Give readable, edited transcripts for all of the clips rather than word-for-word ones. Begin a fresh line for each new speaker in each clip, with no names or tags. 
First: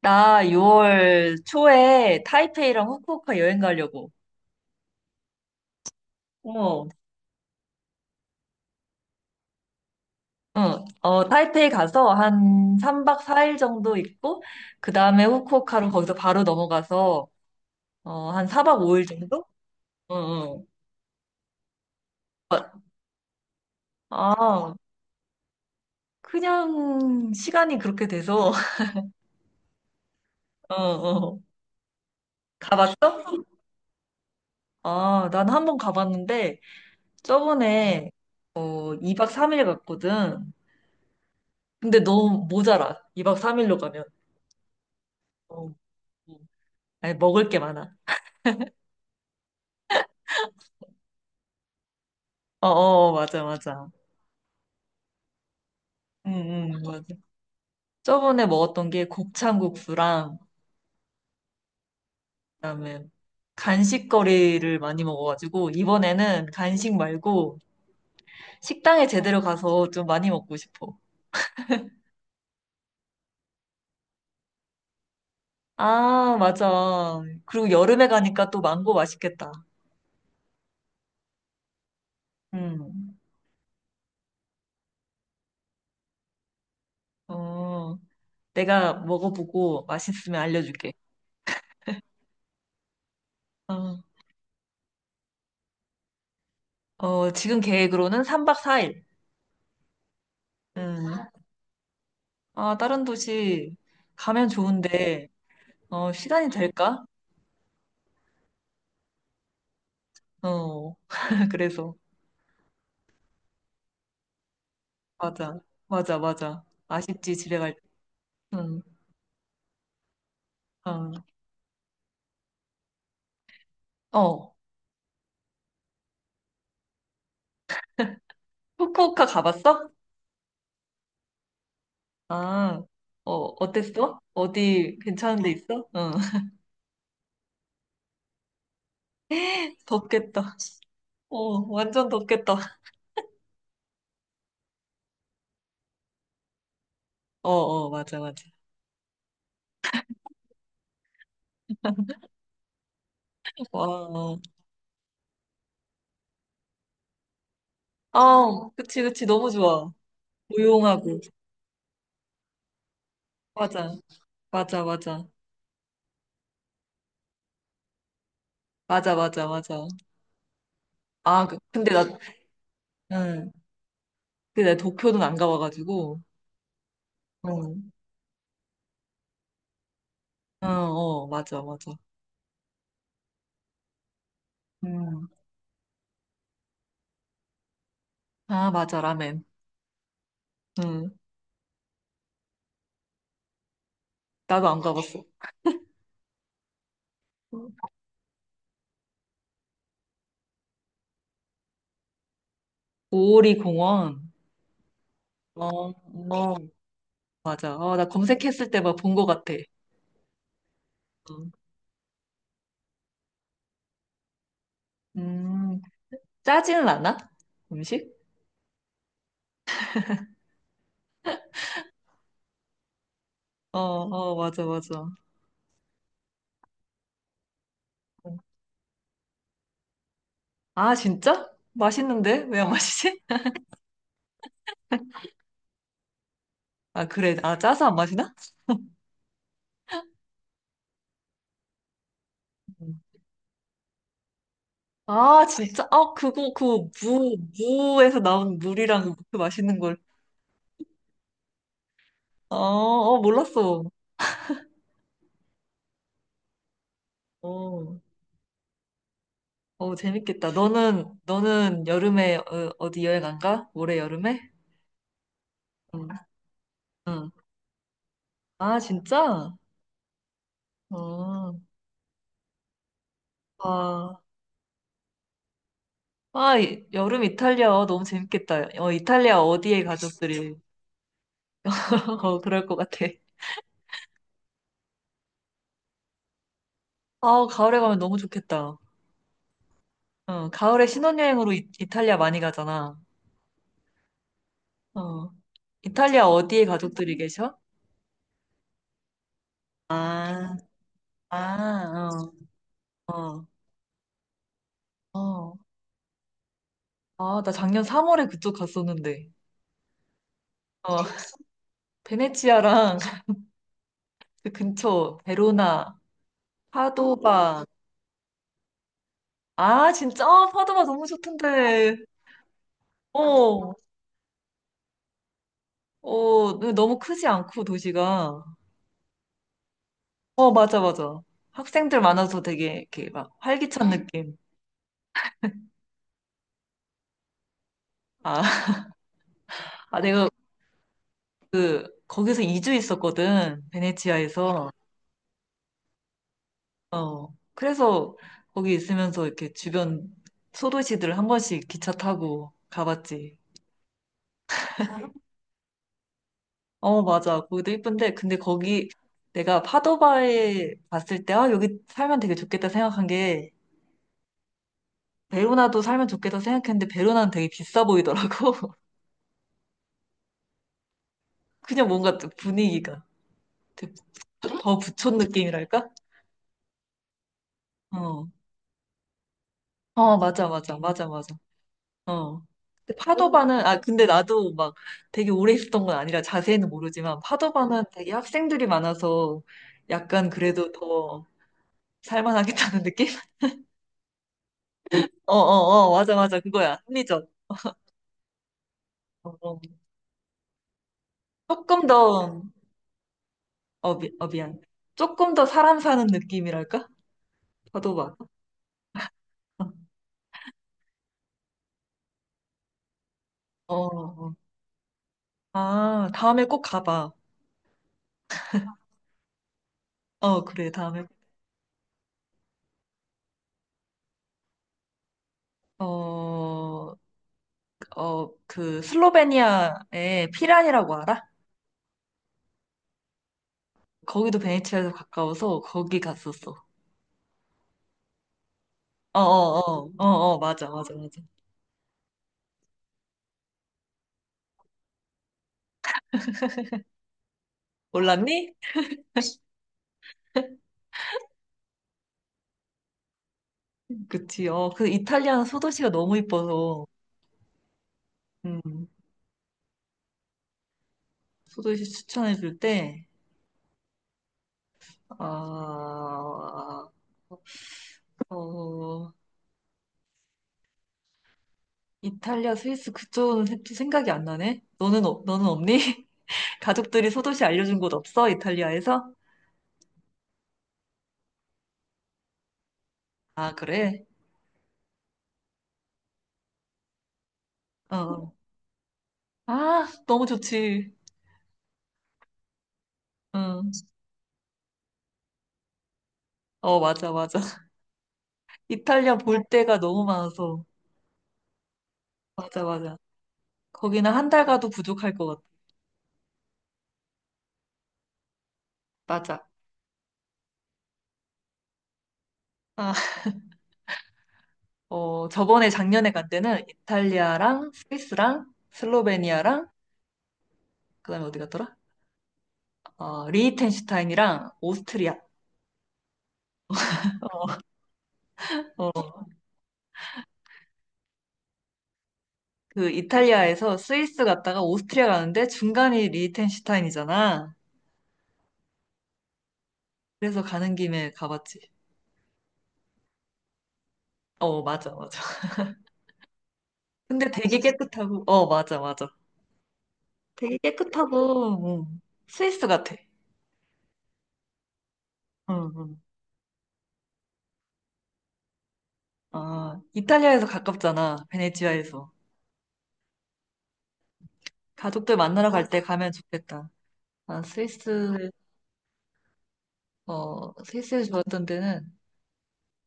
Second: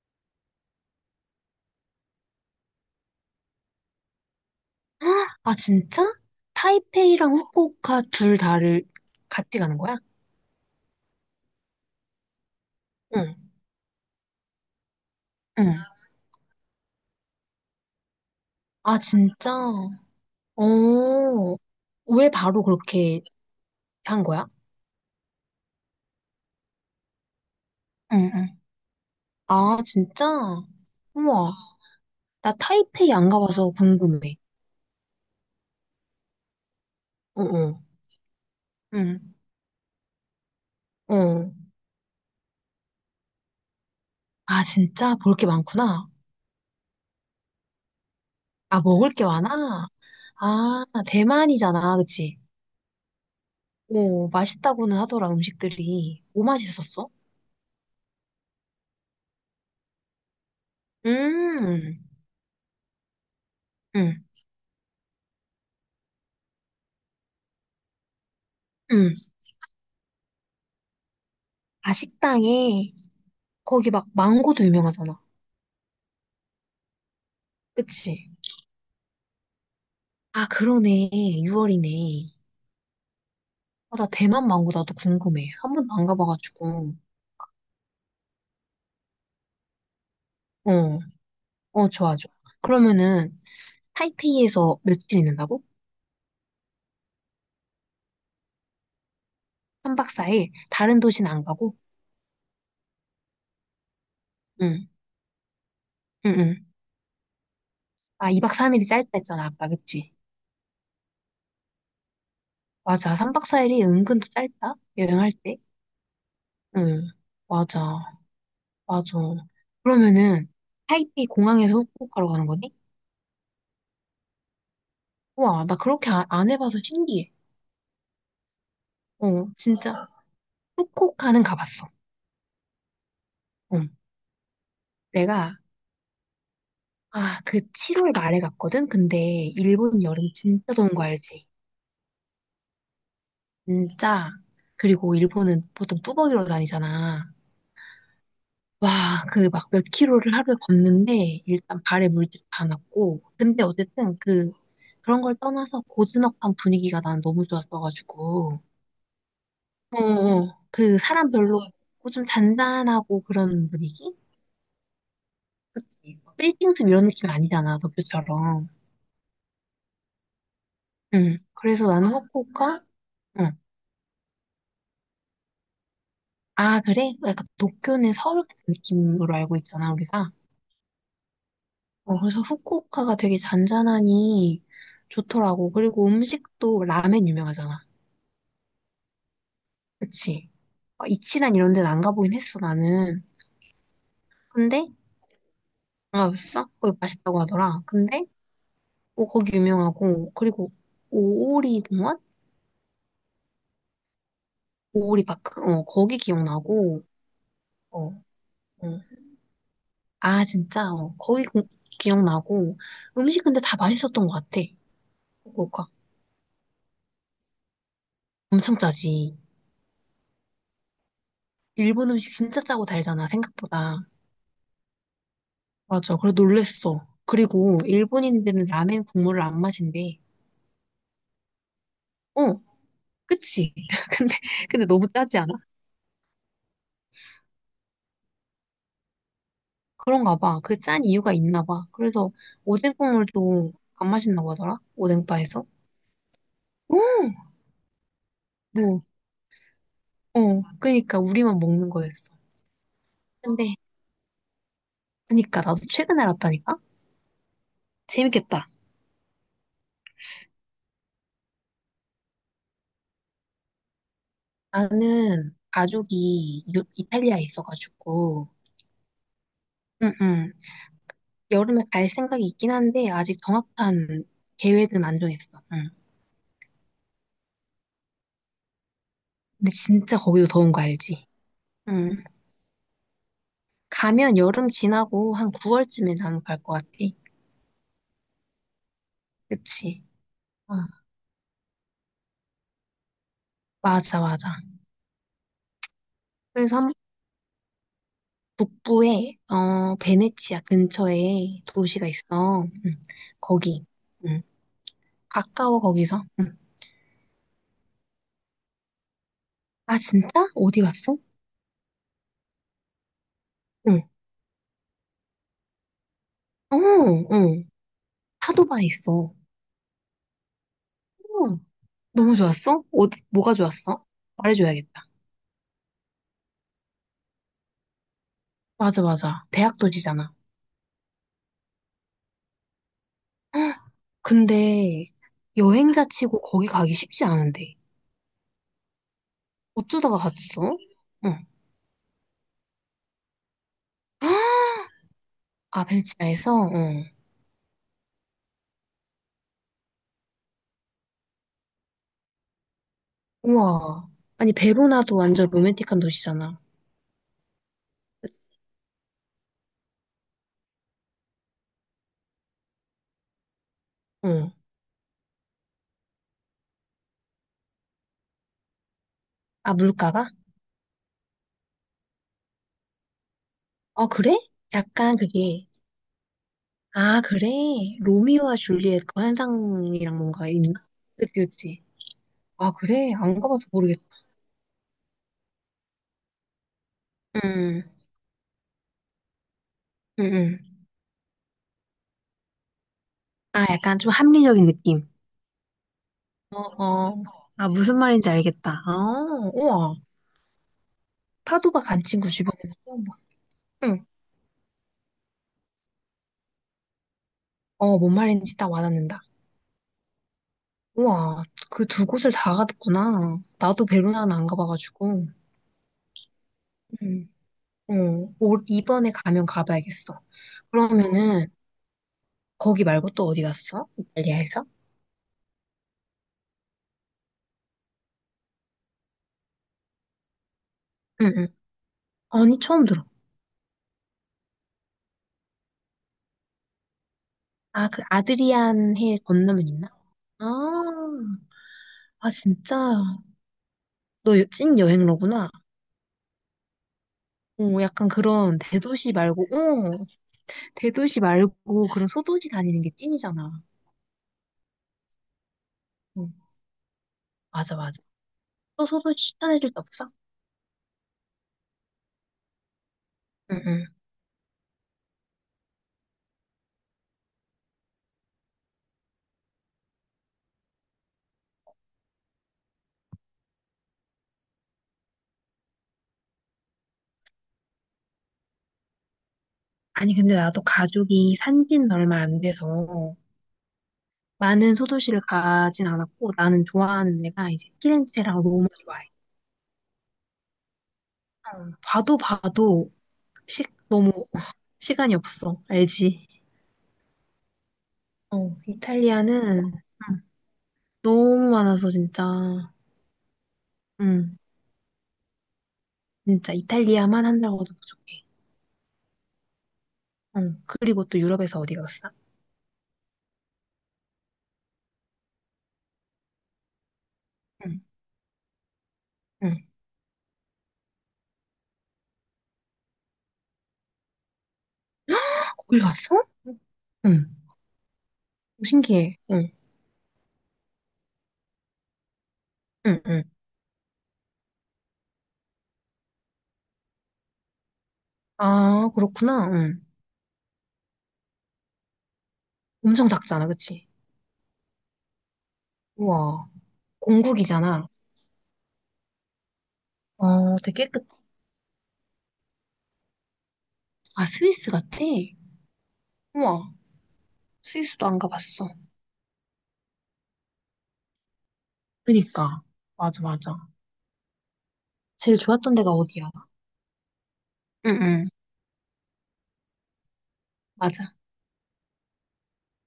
나 6월 초에 타이페이랑 후쿠오카 여행 가려고.
아, 진짜?
어,
타이페이랑 후쿠오카 둘 다를 같이 가는 거야?
응. 어, 타이페이 가서 한 3박
응,
4일 정도 있고, 그 다음에
응.
후쿠오카로 거기서 바로 넘어가서, 어, 한 4박
아,
5일 정도?
진짜?
응, 응.
어, 왜 바로 그렇게 한 거야?
아, 그냥 시간이 그렇게
응,
돼서,
응. 아, 진짜?
어, 어.
우와, 나 타이페이
가봤어?
안 가봐서 궁금해.
아, 난 한 번 가봤는데,
어, 어,
저번에 2박
응,
3일 갔거든.
어.
근데 너무 모자라. 2박 3일로 가면.
아, 진짜? 볼 게
어. 어.
많구나.
아니, 먹을 게 많아.
아, 먹을 게 많아? 아, 대만이잖아, 그치?
어, 어, 맞아, 맞아.
오, 맛있다고는 하더라, 음식들이.
응,
뭐
응, 맞아.
맛있었어?
저번에 먹었던 게 곱창국수랑,
음,
그다음에
응,
간식거리를 많이 먹어가지고, 이번에는 간식 말고 식당에
응.
제대로 가서 좀 많이 먹고 싶어.
아, 식당에, 거기 막 망고도 유명하잖아.
아, 맞아. 그리고 여름에
그치?
가니까 또 망고 맛있겠다.
아, 그러네. 6월이네.
음.
아, 나 대만 망고 나도 궁금해. 한 번도 안 가봐가지고.
어, 내가 먹어보고 맛있으면
어,
알려줄게.
어, 좋아, 좋아. 그러면은,
어,
타이페이에서 며칠 있는다고?
어, 지금 계획으로는 3박 4일.
3박 4일? 다른
음.
도시는 안 가고?
아, 다른 도시 가면
응,
좋은데, 어,
응,
시간이
응.
될까?
아, 2박 3일이 짧다 했잖아, 아까, 그치?
어, 그래서.
맞아. 3박 4일이 은근 또 짧다? 여행할 때?
맞아. 맞아, 맞아.
응,
아쉽지, 집에 갈 때.
맞아,
응,
맞아. 그러면은, 타이페이
어.
공항에서 후쿠오카로 가는 거네?
어,
우와, 나 그렇게 안 해봐서 신기해.
후쿠오카
어,
가봤어?
진짜. 후쿠오카는 가봤어.
아, 어,
어,
어땠어? 어디 괜찮은 데
내가,
있어? 응,
아, 그 7월 말에 갔거든? 근데 일본 여름
덥겠다.
진짜 더운 거
어,
알지?
완전 덥겠다.
진짜. 그리고 일본은 보통 뚜벅이로 다니잖아.
어, 어, 맞아, 맞아.
와, 그 막 몇 킬로를 하루에 걷는데 일단 발에 물집 다 났고. 근데
와,
어쨌든
어.
그, 그런 걸 떠나서 고즈넉한 분위기가 난 너무 좋았어가지고.
아, 그치, 그치, 너무 좋아.
어, 어. 그
조용하고.
사람 별로 없고 좀 잔잔하고 그런
맞아,
분위기?
맞아, 맞아.
그치. 빌딩숲 이런 느낌 아니잖아, 도쿄처럼.
맞아, 맞아, 맞아.
응.
아,
그래서
근데 나,
나는 후쿠오카, 응.
응. 근데 나 도쿄는 안 가봐가지고.
아, 그래? 뭐 약간
응,
도쿄는 서울 같은 느낌으로 알고 있잖아, 우리가.
어, 어, 맞아, 맞아.
어, 그래서 후쿠오카가 되게 잔잔하니
음.
좋더라고. 그리고 음식도 라멘 유명하잖아.
아, 맞아, 라멘.
그치? 어,
응.
이치란 이런 데는 안 가보긴 했어, 나는.
나도 안
근데,
가봤어.
안 가봤어? 거기 맛있다고
음,
하더라. 근데, 어, 거기 유명하고, 그리고 오오리 공원?
오오리 공원.
오오리 파크?
어,
어,
어,
거기 기억나고,
맞아. 어,
어.
나 검색했을 때 막
어.
본 것 같아.
아, 진짜? 어, 거의
음,
기억나고. 음식 근데 다 맛있었던 것 같아.
음,
후쿠오카.
짜지는 않아? 음식?
엄청 짜지. 일본 음식 진짜 짜고 달잖아,
어,
생각보다.
어, 맞아, 맞아.
맞아. 그래, 놀랬어. 그리고 일본인들은 라멘 국물을 안 마신대.
아, 진짜? 맛있는데? 왜
어,
안 마시지?
그치? 근데, 근데 너무 짜지 않아?
아, 그래. 아, 짜서 안 마시나?
그런가 봐. 그 짠 이유가 있나 봐. 그래서 오뎅
음.
국물도 안 마신다고 하더라?
아,
오뎅바에서?
진짜? 아, 그거, 그,
어,
무에서 나온
뭐,
물이랑 그 맛있는 걸.
어. 그니까 우리만 먹는 거였어.
어, 어,
근데,
몰랐어.
그니까 나도 최근에 알았다니까?
어.
재밌겠다.
어, 재밌겠다. 너는, 너는 여름에 어, 어디 여행 안 가? 올해 여름에?
나는
응,
가족이
응.
이탈리아에 있어가지고,
아, 진짜?
응, 응.
어,
여름에 갈 생각이 있긴 한데, 아직
아,
정확한 계획은 안 정했어. 응.
아, 여름 이탈리아 너무 재밌겠다. 어, 이탈리아
근데
어디에
진짜 거기도
가족들이
더운 거 알지? 응.
어, 그럴 것 같아.
가면 여름 지나고 한 9월쯤에 나는 갈 것 같아.
아, 가을에 가면 너무 좋겠다.
그치?
어,
어,
가을에 신혼여행으로 이탈리아 많이 가잖아.
맞아, 맞아.
어, 이탈리아 어디에
그래서 한
가족들이 계셔?
북부에, 어,
아,
베네치아 근처에 도시가
아,
있어. 응.
어,
거기. 응.
어, 어.
가까워, 거기서. 응.
아, 나 작년 3월에 그쪽 갔었는데.
아, 진짜? 어디
어,
갔어?
베네치아랑
응.
그 근처 베로나,
어, 응.
파도바.
파도바에 있어.
아, 진짜? 아, 파도바 너무
어,
좋던데.
너무 좋았어? 어, 뭐가
어,
좋았어? 말해줘야겠다.
어, 너무 크지 않고 도시가.
맞아, 맞아. 대학 도시잖아.
어, 맞아, 맞아. 학생들 많아서 되게 이렇게 막
헉,
활기찬 느낌.
근데 여행자 치고 거기 가기 쉽지 않은데.
아, 아
어쩌다가
내가
갔어? 응.
거기서 2주 있었거든. 베네치아에서.
아, 벨기에에서? 응.
어, 그래서 거기 있으면서 이렇게 주변 소도시들 한 번씩 기차 타고 가봤지.
우와. 아니, 베로나도 완전 로맨틱한 도시잖아.
어, 맞아. 거기도 예쁜데, 근데
그치?
거기 내가 파도바에 갔을 때, 아, 여기 살면 되게 좋겠다 생각한 게,
응.
베로나도 살면 좋겠다 생각했는데, 베로나는 되게 비싸 보이더라고.
아, 물가가?
그냥 뭔가 좀 분위기가. 되게
아, 그래?
더
약간
부촌
그게.
느낌이랄까?
아, 그래?
어.
로미오와 줄리엣 그 환상이랑
어, 맞아,
뭔가 있나?
맞아, 맞아,
그치,
맞아.
그치.
어.
아,
근데
그래? 안
파도바는,
가봐서
아,
모르겠다.
근데 나도 막 되게 오래 있었던 건 아니라 자세히는 모르지만,
응,
파도바는 되게 학생들이 많아서
응,
약간
응.
그래도 더 살만하겠다는 느낌?
아, 약간 좀 합리적인 느낌.
어, 어, 어, 맞아, 맞아.
어,
그거야.
어.
합리적.
아, 무슨 말인지 알겠다. 아,
어,
우와. 파도가
조금
간 친구
더,
주변에서 처음 봐.
어,
응.
미안. 조금 더 사람 사는 느낌이랄까?
어, 뭔
파도바.
말인지 딱 와닿는다. 우와, 그 두 곳을 다 갔구나.
어,
나도
어.
베로나는 안 가봐가지고.
아, 다음에 꼭 가봐.
응. 어, 올, 이번에 가면 가봐야겠어.
어, 그래, 다음에.
그러면은, 거기 말고 또 어디 갔어? 이탈리아에서?
어, 어, 그, 슬로베니아에 피란이라고 알아?
응, 응. 아니, 처음 들어.
거기도 베네치아에서 가까워서 거기 갔었어.
아, 그 아드리안
어,
해 건너면 있나?
어, 어, 어, 어,
아,
맞아, 맞아, 맞아.
아, 진짜. 너 찐 여행러구나. 어, 약간
몰랐니?
그런 대도시 말고, 어, 대도시 말고 그런 소도시 다니는 게 찐이잖아.
그치, 어, 그 이탈리아는 소도시가 너무
어.
이뻐서,
맞아, 맞아. 또
음,
소도시 추천해줄 데 없어?
소도시 추천해줄 때,
응, 응.
아, 어, 이탈리아, 스위스 그쪽은 또 생각이 안 나네? 너는 없니? 가족들이 소도시 알려준 곳 없어? 이탈리아에서?
아니, 근데 나도 가족이 산지는 얼마 안 돼서
아, 그래?
많은 소도시를 가진 않았고, 나는 좋아하는 데가 이제
어.
피렌체랑 로마 좋아해.
아, 너무 좋지.
어, 봐도 봐도
응.
시, 너무 시간이 없어. 알지?
어, 맞아, 맞아.
어,
이탈리아 볼
이탈리아는
데가 너무
응,
많아서.
너무 많아서 진짜,
맞아, 맞아. 거기는 한
응,
달 가도 부족할 것 같아.
진짜 이탈리아만 한다고도 부족해.
맞아.
응. 그리고 또 유럽에서 어디 갔어?
아, 어, 저번에 작년에 간 때는 이탈리아랑
응.
스위스랑
응.
슬로베니아랑 그다음에 어디 갔더라? 어, 리히텐슈타인이랑 오스트리아.
거길 갔어? 응. 오, 신기해.
어.
응.
그
응. 응.
이탈리아에서 스위스 갔다가 오스트리아 가는데 중간이 리히텐슈타인이잖아.
아, 그렇구나. 응.
그래서 가는 김에 가봤지.
엄청 작잖아. 그치?
어, 맞아, 맞아.
우와.
근데 되게
공국이잖아.
깨끗하고, 어, 맞아, 맞아. 되게
어, 되게 깨끗.
깨끗하고, 응. 스위스 같아.
아, 스위스 같아?
응, 응.
우와, 스위스도 안 가봤어.
아, 이탈리아에서 가깝잖아. 베네치아에서.
그니까. 맞아, 맞아.
가족들
제일
만나러 갈
좋았던
때
데가
가면
어디야?
좋겠다. 아,
응응,
스위스, 어, 스위스에서
맞아.
좋았던 데는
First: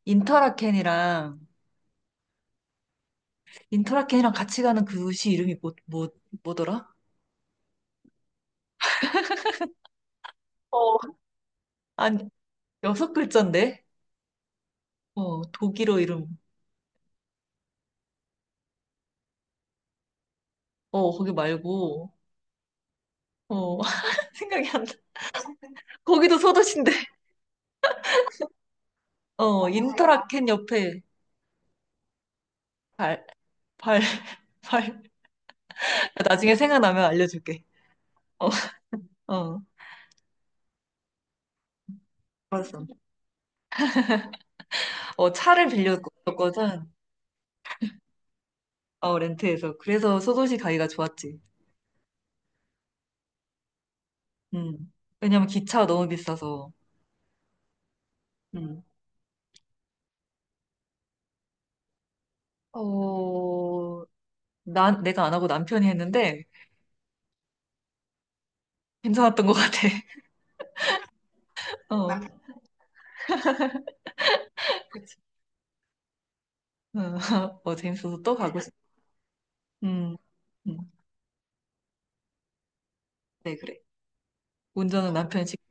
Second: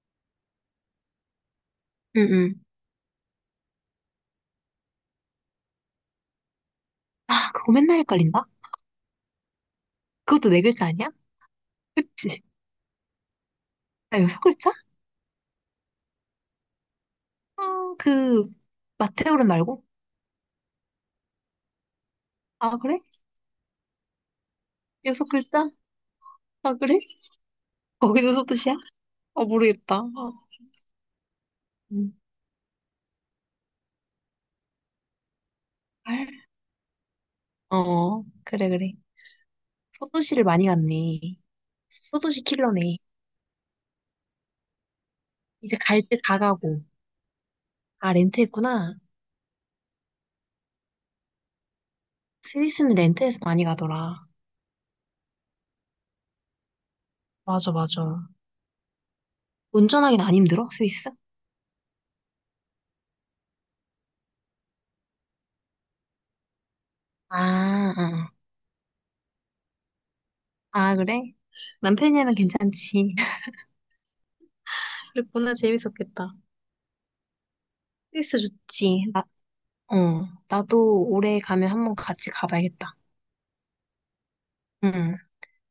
인터라켄이랑,
응응.
인터라켄이랑 같이 가는 그 도시 이름이 뭐더라?
아, 그거 맨날 헷갈린다? 그것도 네 글자
어,
아니야?
아니,
그치?
여섯 글자인데?
아, 여섯 글자?
어, 독일어 이름.
아, 그, 마테오른 말고?
어, 거기 말고.
아, 그래?
어, 생각이 안 나.
여섯 글자?
거기도
아,
소도시인데.
그래? 거기도 소도시야? 어,
어,
모르겠다. 어,
인터라켄 옆에
음.
발, 발, 발. 아,
알.
나중에 생각나면 알려줄게.
어,
어,
그래, 그래.
어,
소도시를 많이 갔네. 소도시
알았어.
킬러네.
어, 차를
이제 갈 때 다 가고.
빌렸거든.
아, 렌트했구나.
어, 렌트해서. 그래서 소도시 가기가 좋았지.
스위스는 렌트해서 많이 가더라.
음. 왜냐면 기차가 너무 비싸서.
맞아, 맞아.
음.
운전하긴 안 힘들어, 스위스?
어, 내가 안 하고 남편이 했는데
아, 아,
괜찮았던 것 같아.
아, 그래? 남
어,
편이 하면 괜찮지. 그랬구나, 재밌었겠다.
어, 어, 재밌어서 또
스위스
가고 싶어.
좋지. 나,
음,
어,
음.
나도 올해 가면 한 번 같이 가봐야겠다.
네, 그래. 운전은
응.
남편이 직접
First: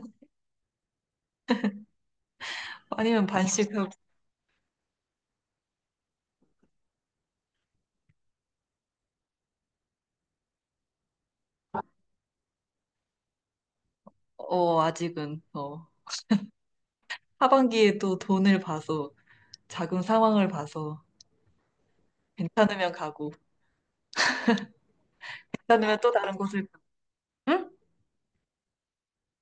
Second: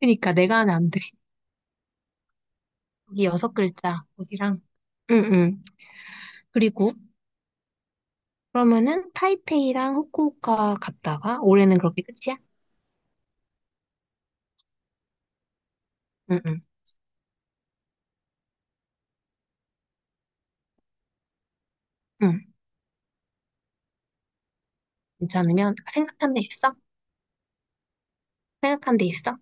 그니까 내가 하면 안 돼. 여기
아니면
여섯
반씩 하고.
글자, 거기랑. 응, 응. 그리고 그러면은 타이페이랑 후쿠오카 갔다가 올해는 그렇게 끝이야?
어, 아직은. 어,
응, 응,
하반기에 또 돈을 봐서, 자금 상황을 봐서
응.
괜찮으면 가고,
괜찮으면 아,
괜찮으면 또 다른
생각한 데
곳을
있어?
가고. 응?
생각한 데 있어?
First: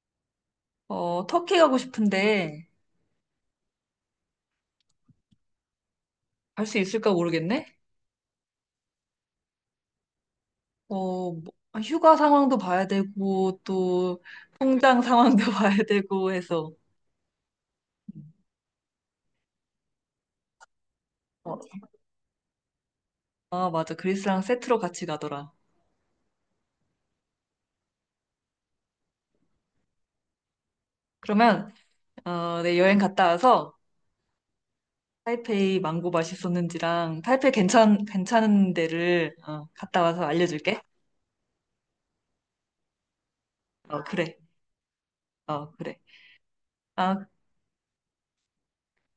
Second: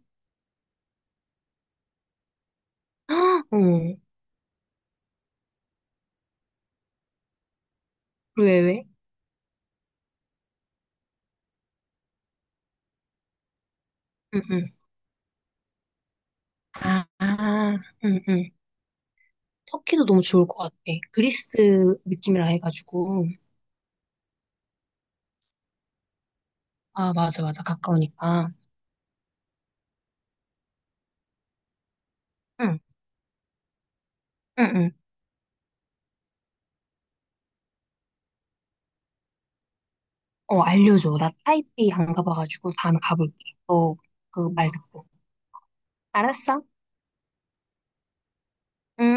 어, 터키 가고 싶은데
헉, 어,
갈 수 있을까 모르겠네.
왜, 왜?
어뭐 휴가 상황도 봐야 되고, 또
응, 응.
통장 상황도 봐야 되고 해서.
아, 아, 응, 응. 터키도 너무 좋을 것 같아. 그리스
어,
느낌이라 해가지고.
아, 맞아, 그리스랑 세트로 같이 가더라.
아, 맞아, 맞아. 가까우니까.
그러면, 어, 내
응,
여행 갔다 와서
응, 응.
타이페이 망고 맛있었는지랑 타이페이 괜찮은 데를 어, 갔다 와서
어,
알려줄게.
알려줘. 나 타이페이 안 가봐가지고 다음에 가볼게. 너
어, 그래.
그 말 듣고.
어, 그래.
알았어?
아.
응?